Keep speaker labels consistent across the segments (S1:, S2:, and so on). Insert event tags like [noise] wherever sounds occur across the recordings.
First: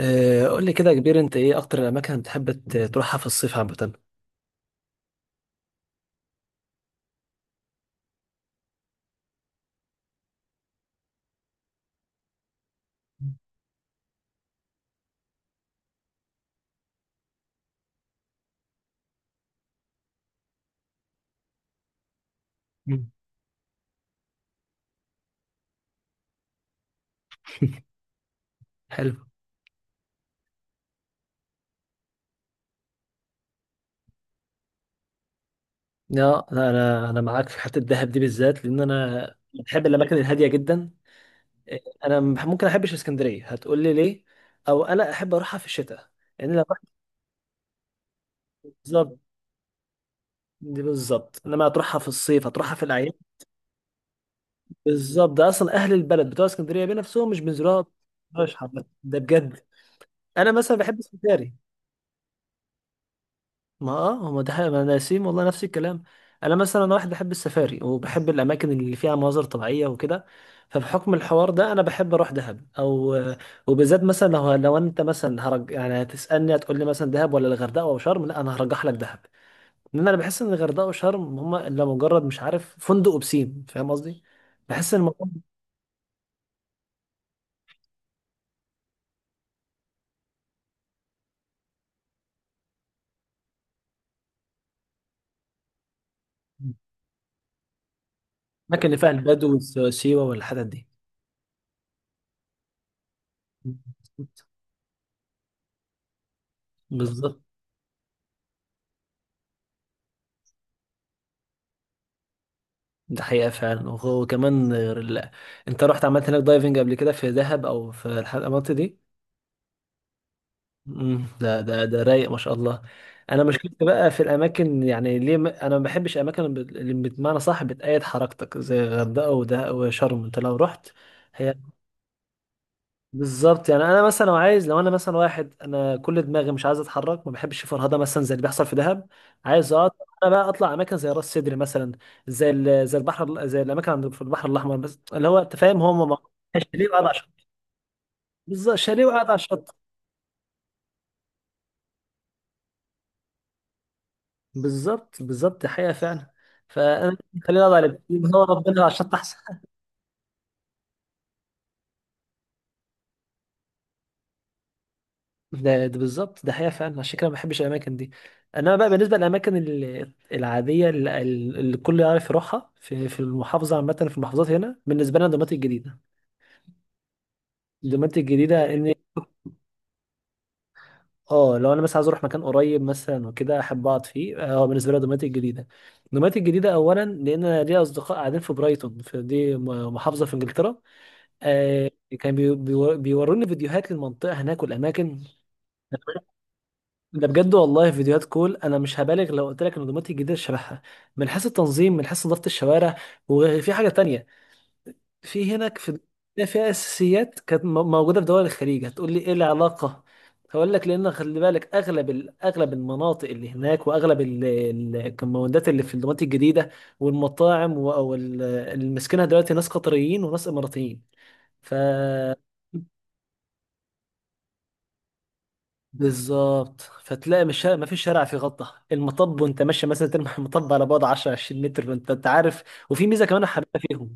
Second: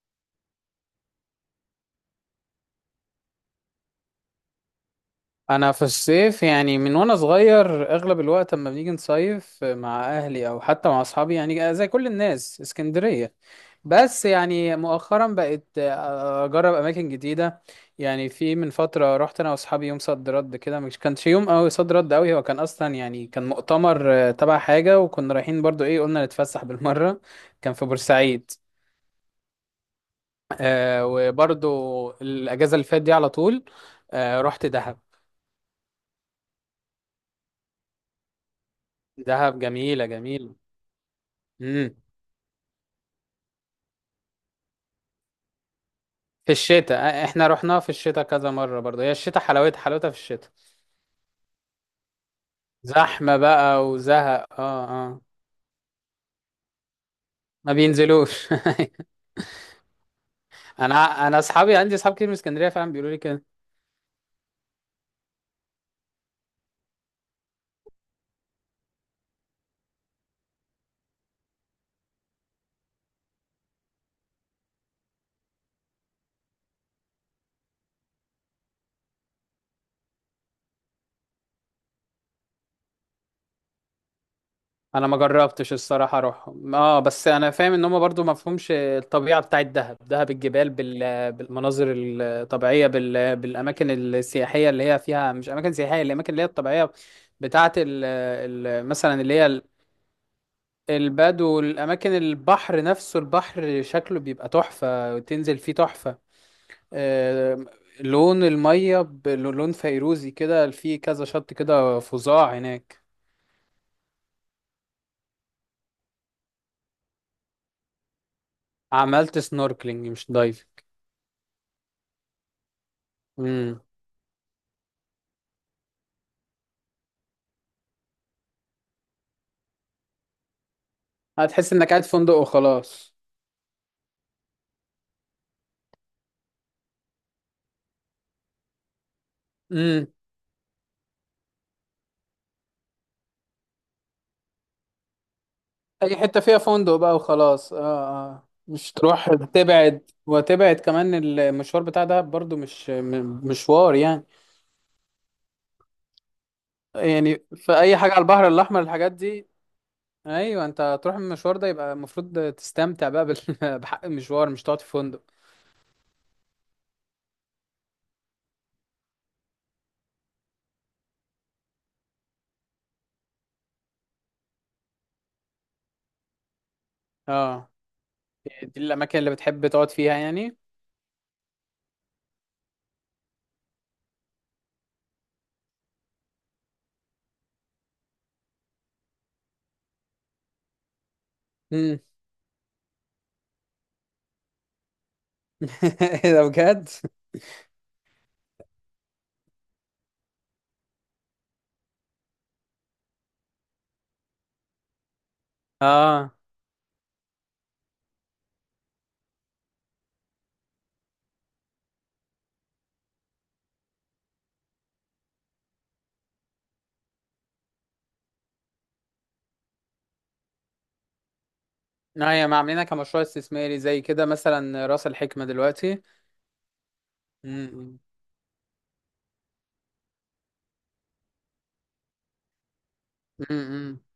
S1: قول لي كده يا كبير، انت ايه اكتر الاماكن بتحب تروحها في الصيف عامه؟
S2: انا في الصيف يعني من وانا صغير اغلب الوقت، اما بنيجي نصيف مع اهلي او حتى مع اصحابي يعني زي كل الناس، اسكندرية. بس يعني مؤخرا بقيت اجرب اماكن جديدة. يعني في من فترة رحت انا واصحابي يوم صد رد كده، مش كانش يوم قوي صد رد قوي. هو كان اصلا
S1: مم.
S2: يعني كان مؤتمر تبع حاجة، وكنا رايحين برضو ايه قلنا نتفسح بالمرة. كان في بورسعيد.
S1: حلو.
S2: آه، وبرضو الاجازة اللي فاتت دي على طول، آه رحت دهب.
S1: لا، انا معاك في حته الدهب دي بالذات، لان انا
S2: دهب
S1: بحب
S2: جميلة
S1: الاماكن الهاديه
S2: جميلة.
S1: جدا. آه،
S2: امم.
S1: انا ممكن احبش اسكندريه، هتقول لي ليه؟ او انا احب اروحها في الشتاء، لان
S2: في
S1: لو رحت.
S2: الشتاء احنا رحناها في الشتاء كذا مرة برضه، هي
S1: بالظبط،
S2: الشتاء حلاوتها حلاوتها في الشتاء.
S1: دي بالظبط، انما هتروحها في الصيف هتروحها في الاعياد.
S2: زحمة بقى وزهق، اه، اه.
S1: بالظبط، ده اصلا اهل البلد بتوع اسكندريه بنفسهم مش
S2: ما
S1: بينزلوها.
S2: بينزلوش
S1: مش حبة.
S2: [laughs]
S1: ده بجد. انا مثلا
S2: انا
S1: بحب
S2: انا
S1: اسكندريه.
S2: اصحابي، عندي اصحاب كتير من اسكندرية فعلا بيقولوا لي كده.
S1: ما اه، هو ده حقيقة، انا نسيم والله نفس الكلام. انا مثلا واحد بحب السفاري وبحب الاماكن اللي فيها مناظر طبيعيه وكده. فبحكم الحوار ده انا بحب اروح دهب، او وبالذات مثلا لو انت مثلا هرج، يعني هتسالني هتقول لي مثلا دهب ولا الغردقه او شرم، لا انا هرجح لك دهب. لان انا بحس ان الغردقه وشرم هما الا مجرد مش عارف فندق وبسين، فاهم قصدي؟ بحس ان
S2: انا ما جربتش الصراحة اروحهم، اه، بس انا فاهم ان هم برضه ما فهمش الطبيعة بتاعت دهب. دهب الجبال بالمناظر الطبيعية، بالاماكن السياحية اللي هي فيها، مش اماكن سياحية، الاماكن اللي هي الطبيعية بتاعت ال...
S1: الاماكن اللي فيها
S2: مثلا اللي
S1: البدو
S2: هي
S1: والسيوه والحتت دي.
S2: البدو، الأماكن، البحر نفسه، البحر شكله بيبقى تحفة، تنزل فيه تحفة.
S1: بالظبط،
S2: آه. لون المية بلون فيروزي كده، في كذا شط كده فظاع هناك.
S1: ده حقيقة فعلا. وكمان غير انت رحت عملت هناك دايفنج قبل كده في دهب، او في المناطق دي؟
S2: عملت سنوركلينج مش دايفنج.
S1: امم، ده رايق ما شاء الله. انا
S2: امم.
S1: مشكلتي بقى في الاماكن، يعني ليه ما... انا ما بحبش الاماكن اللي اللي بمعنى صح بتأيد حركتك، زي الغردقة وده وشرم، انت لو رحت. هي
S2: هتحس انك قاعد في فندق وخلاص.
S1: بالظبط، يعني انا مثلا لو عايز، لو انا مثلا واحد انا كل دماغي مش عايز اتحرك، ما بحبش فرهده مثلا زي اللي بيحصل في دهب. عايز اقعد.
S2: امم.
S1: انا بقى اطلع اماكن زي راس سدر مثلا، زي زي الاماكن عند في البحر الاحمر، بس اللي هو انت فاهم هم ما.
S2: اي حتة فيها
S1: شاليه
S2: فندق
S1: وقاعد على
S2: بقى
S1: الشط.
S2: وخلاص، اه. اه،
S1: بالظبط،
S2: مش
S1: شاليه وقاعد
S2: تروح
S1: على الشط.
S2: تبعد وتبعد كمان. المشوار بتاع ده برضو مش مشوار يعني.
S1: بالظبط، دي حقيقه فعلا. فانا
S2: يعني
S1: خليني اقعد
S2: في
S1: على
S2: اي حاجة على
S1: البسين، هو
S2: البحر الأحمر،
S1: ربنا على
S2: الحاجات
S1: الشط.
S2: دي. ايوه، انت تروح المشوار ده يبقى المفروض تستمتع بقى [laughs] بحق المشوار، مش تقعد في فندق.
S1: ده, بالظبط، ده حقيقة فعلا، عشان كده ما بحبش الأماكن دي. أنا بقى بالنسبة للأماكن العادية اللي, الكل يعرف يروحها في المحافظة عامة، في المحافظات هنا بالنسبة لنا دوماتي الجديدة.
S2: اه.
S1: دوماتي الجديدة
S2: دي
S1: إن.
S2: الاماكن اللي بتحب تقعد فيها يعني.
S1: اه، لو أنا مثلا عايز أروح مكان قريب مثلا وكده أحب أقعد فيه، اه بالنسبة لي دوماتي الجديدة. دوماتي الجديدة أولا لأن أنا ليا أصدقاء قاعدين في برايتون، في دي محافظة في إنجلترا. آه،
S2: امم.
S1: كان بيوروني فيديوهات للمنطقة هناك والأماكن.
S2: [laughs] ايه ده بجد.
S1: ده بجد والله، فيديوهات كول. انا مش هبالغ لو قلت لك النظامات الجديده شبهها، من حيث التنظيم من حيث نظافه الشوارع. وفي حاجه تانية، في هناك في
S2: اه،
S1: فيها اساسيات كانت موجوده في دول الخليج، هتقول لي ايه العلاقه؟ هقول لك، لان خلي بالك اغلب اغلب المناطق اللي هناك، واغلب الكومباوندات اللي في الدمارات الجديده والمطاعم او اللي ماسكينها دلوقتي ناس قطريين وناس اماراتيين. ف
S2: لا هي ما عاملينها كمشروع استثماري زي كده، مثلا راس الحكمة دلوقتي.
S1: بالظبط، فتلاقي مش ما
S2: امم.
S1: فيش شارع فيه غطا المطب، وانت ماشي مثلا ترمي [laughs] المطب على بعد 10 20 متر وانت انت عارف. وفي ميزه كمان حاببها
S2: امم.
S1: فيهم،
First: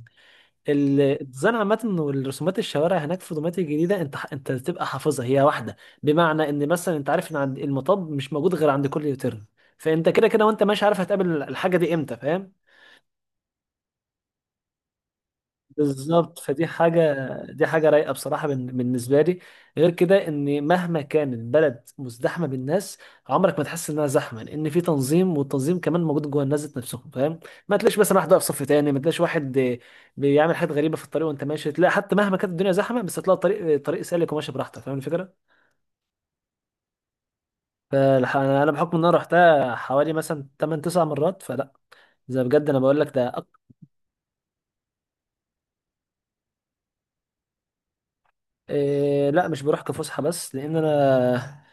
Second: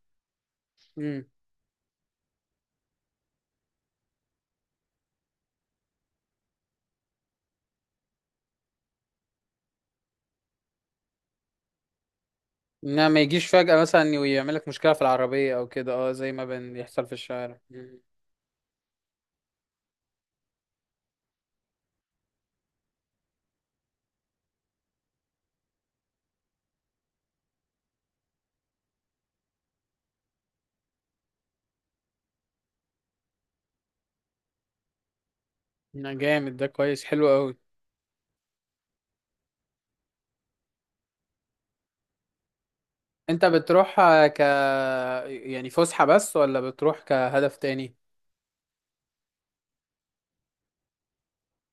S2: امم.
S1: الديزاين عامه والرسومات الشوارع هناك في دوماتي الجديده، انت تبقى حافظها هي واحده. بمعنى ان مثلا انت عارف ان عند المطب مش موجود غير عند كل يوتيرن. فانت كده كده وانت ماشي عارف هتقابل الحاجه دي امتى، فاهم؟
S2: انها ما يجيش فجأة مثلا ويعمل لك مشكلة في العربية او كده، اه، زي
S1: بالظبط،
S2: ما
S1: فدي
S2: بيحصل في
S1: حاجة.
S2: الشارع.
S1: دي حاجة
S2: مم.
S1: رايقة بصراحة بالنسبة لي. غير كده، ان مهما كان البلد مزدحمة بالناس عمرك ما تحس انها زحمة، لان في تنظيم، والتنظيم كمان موجود جوه الناس ذات نفسهم، فاهم؟ ما تلاقيش مثلا واحد واقف صف تاني، ما تلاقيش واحد بيعمل حاجات غريبة في الطريق، وانت ماشي تلاقي حتى مهما كانت الدنيا زحمة بس هتلاقي الطريق طريق سالك، وماشي براحتك فاهم الفكرة.
S2: لا، جامد ده، كويس، حلو قوي.
S1: فانا بحكم ان انا رحتها حوالي مثلا 8 9 مرات فلا، زي بجد انا بقول لك
S2: انت
S1: ده.
S2: بتروح آه، ك يعني فسحة بس ولا بتروح كهدف تاني؟
S1: إيه، لا مش بروح كفسحة بس، لأن أنا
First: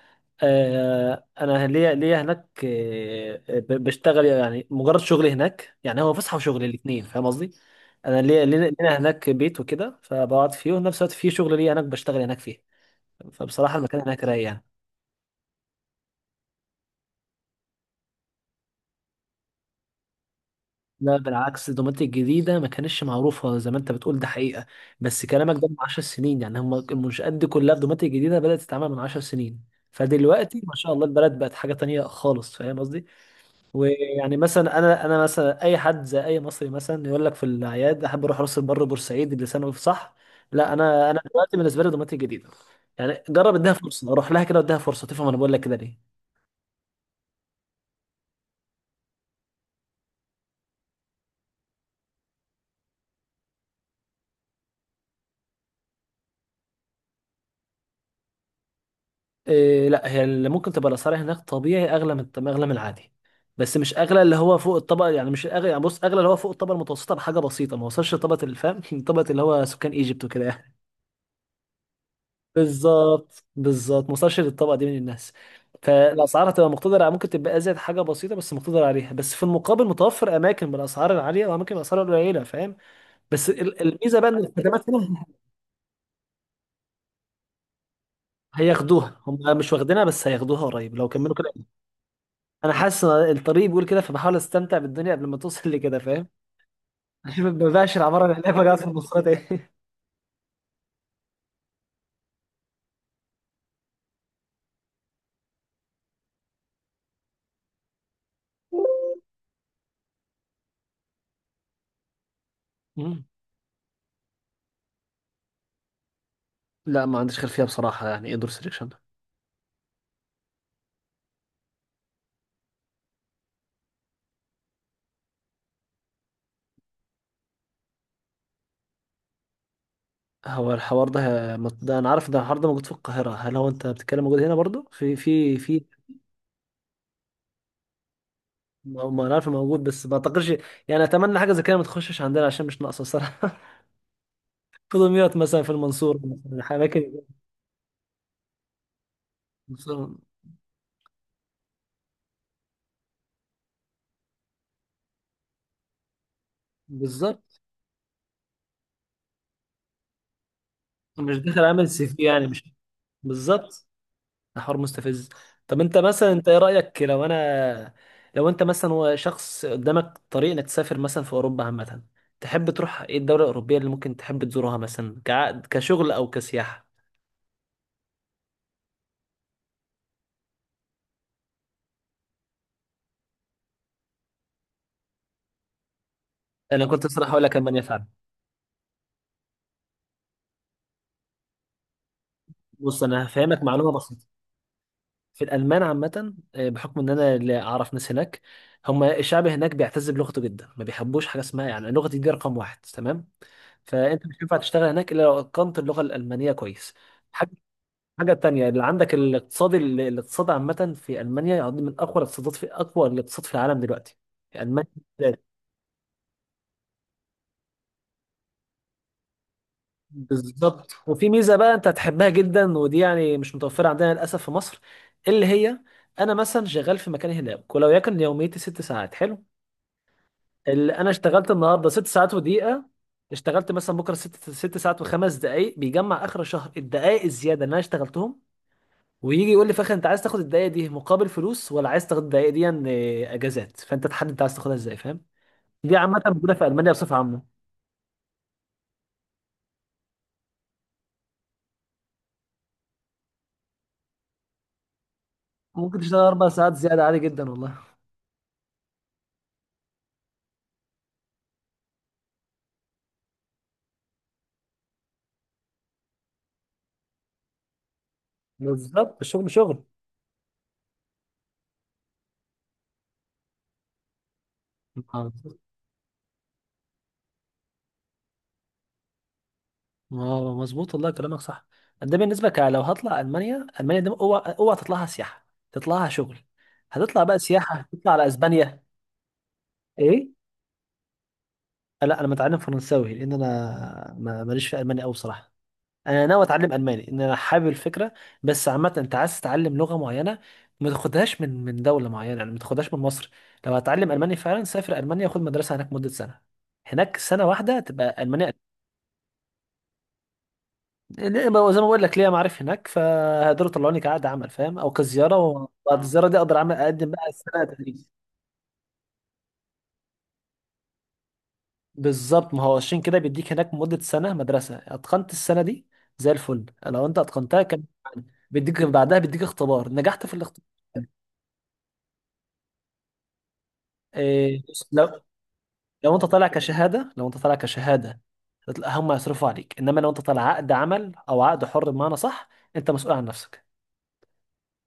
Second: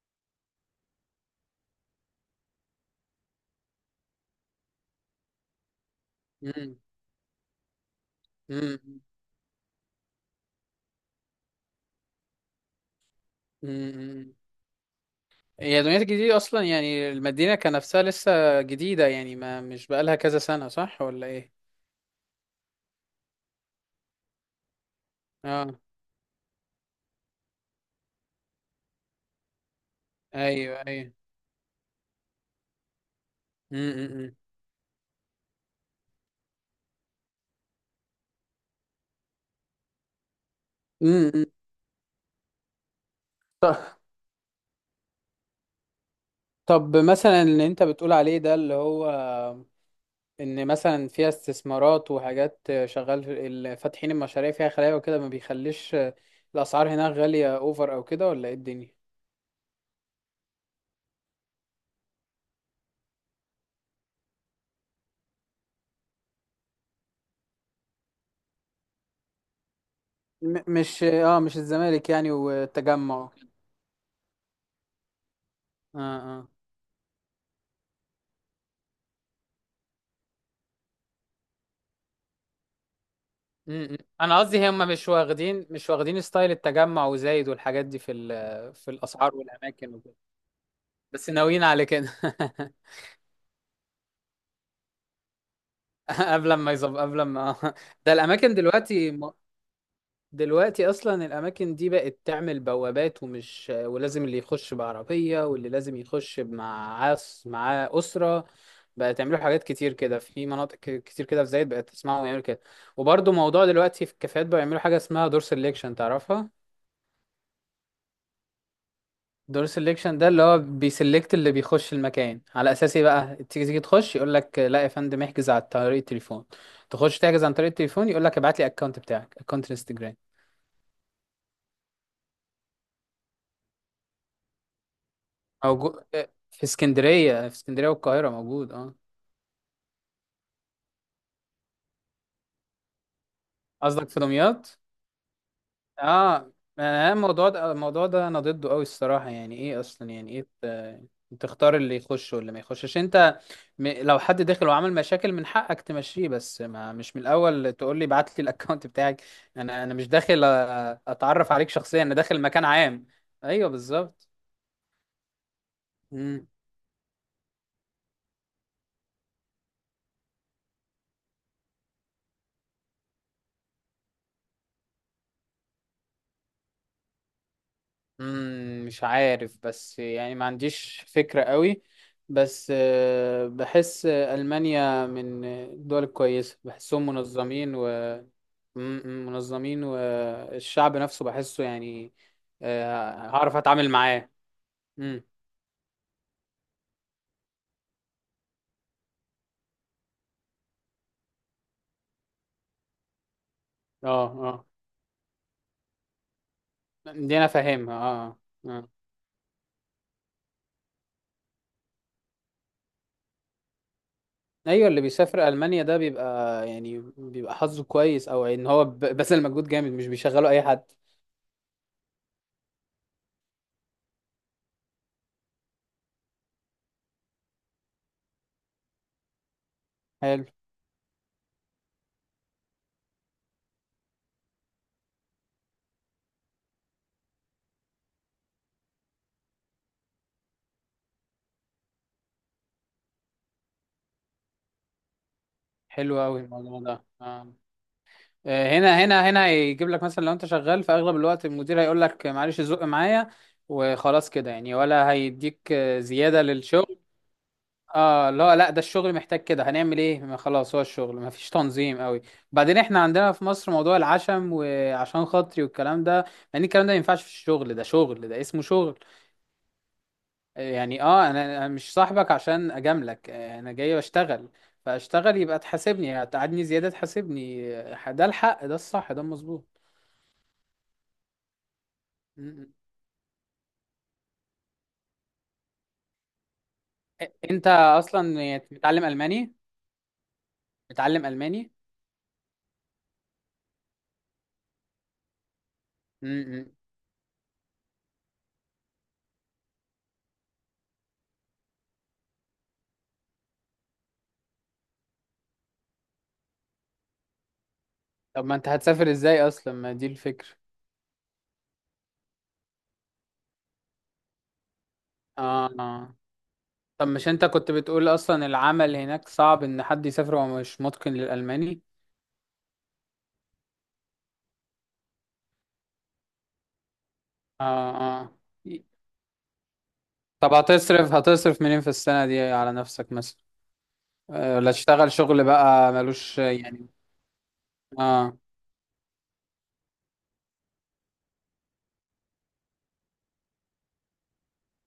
S1: آه، أنا ليا هناك إيه، بشتغل، يعني مجرد شغلي هناك يعني هو فسحة وشغل
S2: مم.
S1: الاتنين، فاهم قصدي؟ أنا ليا لينا
S2: مم.
S1: هناك بيت وكده فبقعد فيه، وفي نفس الوقت في شغل ليا هناك بشتغل هناك فيه. فبصراحة المكان هناك
S2: مم.
S1: رايق يعني.
S2: هي دمياط الجديدة أصلا، يعني المدينة كنفسها لسه جديدة، يعني ما مش بقالها كذا سنة، صح
S1: لا
S2: ولا إيه؟
S1: بالعكس، دوماتيك الجديدة ما كانتش معروفة زي ما أنت بتقول، ده حقيقة، بس كلامك ده من
S2: آه.
S1: 10 سنين يعني، هم المنشآت دي كلها في دوماتيك الجديدة بدأت تتعمل من 10 سنين. فدلوقتي ما
S2: أيوه،
S1: شاء الله
S2: أيوه.
S1: البلد بقت حاجة تانية خالص، فاهم قصدي؟
S2: مم. مم.
S1: ويعني مثلا انا مثلا اي حد زي اي مصري مثلا يقول لك في الاعياد احب اروح راس البر بورسعيد اللي سنه، صح؟ لا، انا
S2: مم. مم.
S1: دلوقتي بالنسبه لي دمياط الجديده. يعني جرب اديها
S2: ط-
S1: فرصه اروح لها كده واديها فرصه تفهم انا بقول لك كده ليه.
S2: طب مثلا اللي أنت بتقول عليه ده، اللي هو إن مثلا فيها استثمارات وحاجات شغال، فاتحين المشاريع فيها خلايا وكده ما بيخليش الأسعار هناك غالية أوفر أو كده، ولا إيه الدنيا؟
S1: إيه، لا هي اللي ممكن تبقى الاسعار هناك طبيعي اغلى، اغلى من العادي. بس مش اغلى اللي هو فوق الطبقه، يعني مش اغلى، يعني بص اغلى اللي هو فوق الطبقه المتوسطه بحاجه بسيطه، ما وصلش لطبقه الفهم [laughs] طبقه اللي هو سكان ايجيبت وكده يعني.
S2: مش الزمالك يعني والتجمع.
S1: بالظبط، ما وصلش للطبقه دي من الناس.
S2: آه، آه.
S1: فالاسعار هتبقى مقتدره، ممكن تبقى ازيد حاجه بسيطه بس مقتدر عليها، بس في المقابل متوفر اماكن بالاسعار العاليه واماكن بالاسعار القليله، فاهم؟ بس
S2: م- م.
S1: الميزه بقى ان
S2: انا قصدي هم
S1: الخدمات هنا
S2: مش واخدين ستايل التجمع وزايد والحاجات دي في في
S1: هياخدوها،
S2: الاسعار
S1: هم مش
S2: والاماكن
S1: واخدينها
S2: وكده.
S1: بس هياخدوها قريب لو
S2: بس
S1: كملوا كده.
S2: ناويين على كده.
S1: انا حاسس ان الطريق بيقول كده، فبحاول استمتع بالدنيا قبل ما توصل [laughs] لكده
S2: [laughs]
S1: فاهم.
S2: قبل
S1: عشان
S2: ما
S1: ما بقاش
S2: [laughs] ده
S1: العماره اللي هناك
S2: الاماكن
S1: بقى في
S2: دلوقتي
S1: المواصلات ايه.
S2: دلوقتي اصلا الاماكن دي بقت تعمل بوابات، ولازم اللي يخش بعربيه واللي لازم يخش معاه اسره.
S1: [laughs]
S2: بقت يعملوا حاجات كتير كده في مناطق كتير كده، في زايد بقت تسمعهم يعملوا كده.
S1: مم.
S2: وبرضه موضوع دلوقتي في الكافيهات بقى يعملوا حاجه اسمها دور سelection، تعرفها؟
S1: لا ما عنديش خلفيه بصراحه، يعني ايه دور سيلكشن؟
S2: دور سيلكشن ده اللي هو بيسلكت اللي بيخش المكان على اساس ايه بقى، تيجي تخش يقول لك لا يا فندم، احجز عن طريق التليفون. تخش تحجز عن طريق التليفون يقول لك ابعت لي اكونت بتاعك، اكونت انستجرام.
S1: هو الحوار ده ده انا عارف، ده الحوار ده موجود في القاهرة، هل هو انت بتتكلم موجود هنا برضو في.
S2: موجود في اسكندريه والقاهره، موجود، اه.
S1: ما انا عارف موجود، بس ما اعتقدش. يعني اتمنى حاجة زي كده ما تخشش عندنا، عشان مش ناقصة صراحة.
S2: قصدك في دمياط؟
S1: [laughs] في دمياط مثلا، في المنصورة
S2: اه.
S1: مثلا
S2: انا
S1: اماكن.
S2: الموضوع ده، انا ضده قوي الصراحه. يعني ايه اصلا؟
S1: المنصورة.
S2: يعني ايه تختار اللي يخش واللي ما يخشش انت؟ لو حد داخل وعمل مشاكل من حقك تمشيه، بس ما مش من
S1: بالظبط،
S2: الاول تقول لي ابعت لي الاكونت [laughs] بتاعك. انا مش داخل
S1: مش
S2: اتعرف
S1: داخل
S2: عليك
S1: عامل
S2: شخصيا،
S1: سي
S2: انا
S1: في
S2: داخل
S1: يعني،
S2: مكان
S1: مش
S2: عام. ايوه،
S1: بالظبط.
S2: بالظبط.
S1: ده حوار مستفز. طب انت مثلا، انت ايه رأيك لو انا، لو انت مثلا هو شخص قدامك طريق انك تسافر مثلا في اوروبا عامة، تحب تروح ايه الدولة الأوروبية اللي ممكن تحب تزورها مثلا كعقد كشغل او كسياحة؟
S2: مم، مش عارف بس يعني ما عنديش فكرة قوي. بس بحس ألمانيا من الدول الكويسة،
S1: انا
S2: بحسهم
S1: كنت صراحه هقول لك
S2: منظمين
S1: المانيا
S2: و
S1: فعلا.
S2: منظمين، والشعب نفسه بحسه يعني
S1: بص انا
S2: هعرف
S1: هفهمك
S2: أتعامل
S1: معلومه بسيطه.
S2: معاه. مم.
S1: في الالمان عامه، بحكم ان انا اللي اعرف ناس هناك، هم الشعب هناك بيعتز بلغته جدا، ما بيحبوش حاجه اسمها يعني لغتي دي رقم واحد تمام.
S2: اه،
S1: فانت مش هينفع
S2: اه،
S1: تشتغل هناك الا لو اتقنت اللغه الالمانيه كويس.
S2: دي أنا
S1: حاجه
S2: فاهمها،
S1: حاجه
S2: اه.
S1: تانية اللي
S2: اه،
S1: عندك الاقتصاد، الاقتصاد عامه في المانيا يعني من اقوى الاقتصادات، في اقوى الاقتصاد في العالم دلوقتي في
S2: أيوة
S1: المانيا.
S2: اللي بيسافر ألمانيا ده بيبقى، يعني بيبقى حظه كويس أو إن هو بذل مجهود جامد، مش بيشغله أي حد.
S1: بالظبط، وفي ميزه بقى انت هتحبها جدا، ودي يعني مش متوفره عندنا للاسف في مصر، اللي هي انا مثلا شغال في مكان هناك ولو يكن يوميتي ست ساعات حلو،
S2: حلو.
S1: اللي انا اشتغلت النهارده ست ساعات ودقيقه، اشتغلت مثلا بكره ست ساعات وخمس دقائق، بيجمع اخر الشهر الدقائق الزياده اللي انا اشتغلتهم، ويجي يقول لي في الاخر انت عايز تاخد الدقائق دي مقابل فلوس، ولا عايز تاخد الدقائق دي اجازات، فانت تحدد انت عايز تاخدها ازاي، فاهم؟ دي
S2: حلو
S1: عامه
S2: أوي
S1: موجوده في
S2: الموضوع
S1: المانيا
S2: ده،
S1: بصفه عامه.
S2: اه. هنا هيجيب لك مثلا لو انت شغال في اغلب الوقت المدير هيقول لك معلش زق معايا وخلاص كده يعني، ولا هيديك
S1: ممكن تشتغل
S2: زيادة
S1: اربع ساعات
S2: للشغل؟
S1: زياده عادي جدا والله.
S2: اه، لا، لا، ده الشغل محتاج كده هنعمل ايه، ما خلاص، هو الشغل ما فيش تنظيم قوي. بعدين احنا عندنا في مصر موضوع العشم وعشان خاطري والكلام ده، يعني الكلام ده ما ينفعش في الشغل، ده شغل، ده اسمه شغل.
S1: بالظبط، الشغل شغل.
S2: آه، يعني اه، أنا مش صاحبك عشان اجاملك، آه، انا جاي بشتغل،
S1: اه،
S2: فاشتغل، يبقى تحاسبني، هتقعدني زيادة تحاسبني، آه، ده الحق ده الصح ده المظبوط.
S1: مظبوط والله كلامك صح. ده بالنسبه لو هطلع المانيا، المانيا دي اوعى تطلعها سياحه، تطلعها شغل. هتطلع بقى
S2: انت
S1: سياحه تطلع على
S2: اصلا يعني
S1: اسبانيا.
S2: بتتعلم الماني؟
S1: ايه؟
S2: بتتعلم الماني؟
S1: لا انا متعلم فرنساوي لان انا ماليش في المانيا قوي بصراحه. انا ناوي
S2: امم.
S1: اتعلم الماني ان انا حابب الفكره. بس عامه انت عايز تتعلم لغه معينه، ما تاخدهاش من دوله معينه، يعني ما تاخدهاش من مصر. لو هتعلم الماني فعلا سافر المانيا، خد مدرسه هناك مده سنه، هناك سنه واحده تبقى
S2: طب
S1: المانيا.
S2: ما انت هتسافر ازاي اصلا، ما دي الفكرة.
S1: ما هو زي ما بقول لك ليا معارف هناك، فهيقدروا يطلعوني كعقد عمل فاهم، او كزياره، وبعد
S2: اه،
S1: اه
S2: آه.
S1: الزياره دي اقدر اعمل
S2: طب
S1: اقدم
S2: مش
S1: بقى
S2: انت
S1: السنه
S2: كنت
S1: تدريب.
S2: بتقول اصلا العمل هناك صعب ان حد يسافر وهو مش متقن للالماني؟
S1: بالظبط، ما هو عشان كده بيديك هناك مده سنه مدرسه، اتقنت السنه دي زي الفل، لو انت اتقنتها
S2: اه،
S1: كان
S2: اه.
S1: بيديك بعدها بيديك اختبار، نجحت في
S2: طب
S1: الاختبار.
S2: هتصرف منين في السنة دي على نفسك مثلا؟ آه،
S1: إيه،
S2: ولا تشتغل
S1: لو
S2: شغل بقى
S1: انت
S2: ملوش
S1: طالع
S2: يعني؟
S1: كشهاده، لو انت طالع كشهاده
S2: اه.
S1: هم يصرفوا عليك، انما لو انت طالع عقد عمل او عقد حر بمعنى صح انت مسؤول عن نفسك.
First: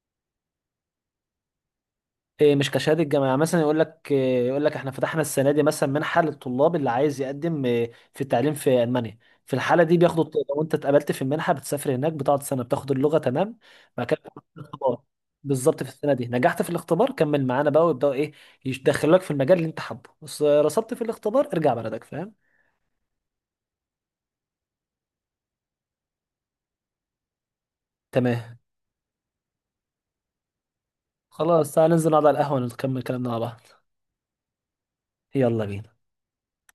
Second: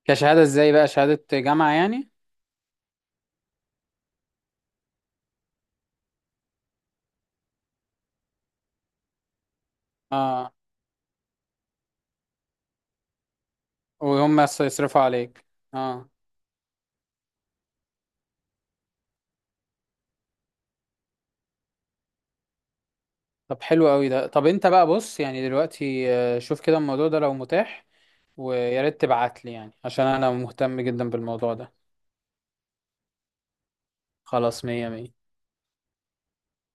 S2: كشهادة ازاي بقى؟ شهادة جامعة يعني؟
S1: إيه، مش كشهاده جامعه، مثلا يقول لك إيه، يقول لك احنا فتحنا السنه دي مثلا منحه للطلاب اللي عايز يقدم في التعليم في المانيا. في الحاله دي بياخدوا
S2: اه.
S1: لو انت اتقبلت في المنحه بتسافر هناك، بتقعد سنه بتاخد اللغه تمام. بعد كده
S2: وهم
S1: بتاخد
S2: يصرفوا
S1: الاختبار.
S2: عليك؟
S1: بالظبط، في
S2: اه.
S1: السنه دي نجحت في الاختبار كمل معانا بقى ويبداوا ايه، يدخلوك في المجال اللي انت حابه، بس رسبت في الاختبار ارجع بلدك، فاهم؟
S2: طب حلو قوي ده. طب انت بقى، بص يعني دلوقتي، آه، شوف كده الموضوع ده لو متاح،
S1: تمام.
S2: ويا ريت تبعت لي يعني عشان انا مهتم جدا بالموضوع
S1: خلاص
S2: ده.
S1: تعالى ننزل نقعد على القهوه نكمل كلامنا مع بعض.
S2: خلاص، مية مية.
S1: يلا بينا.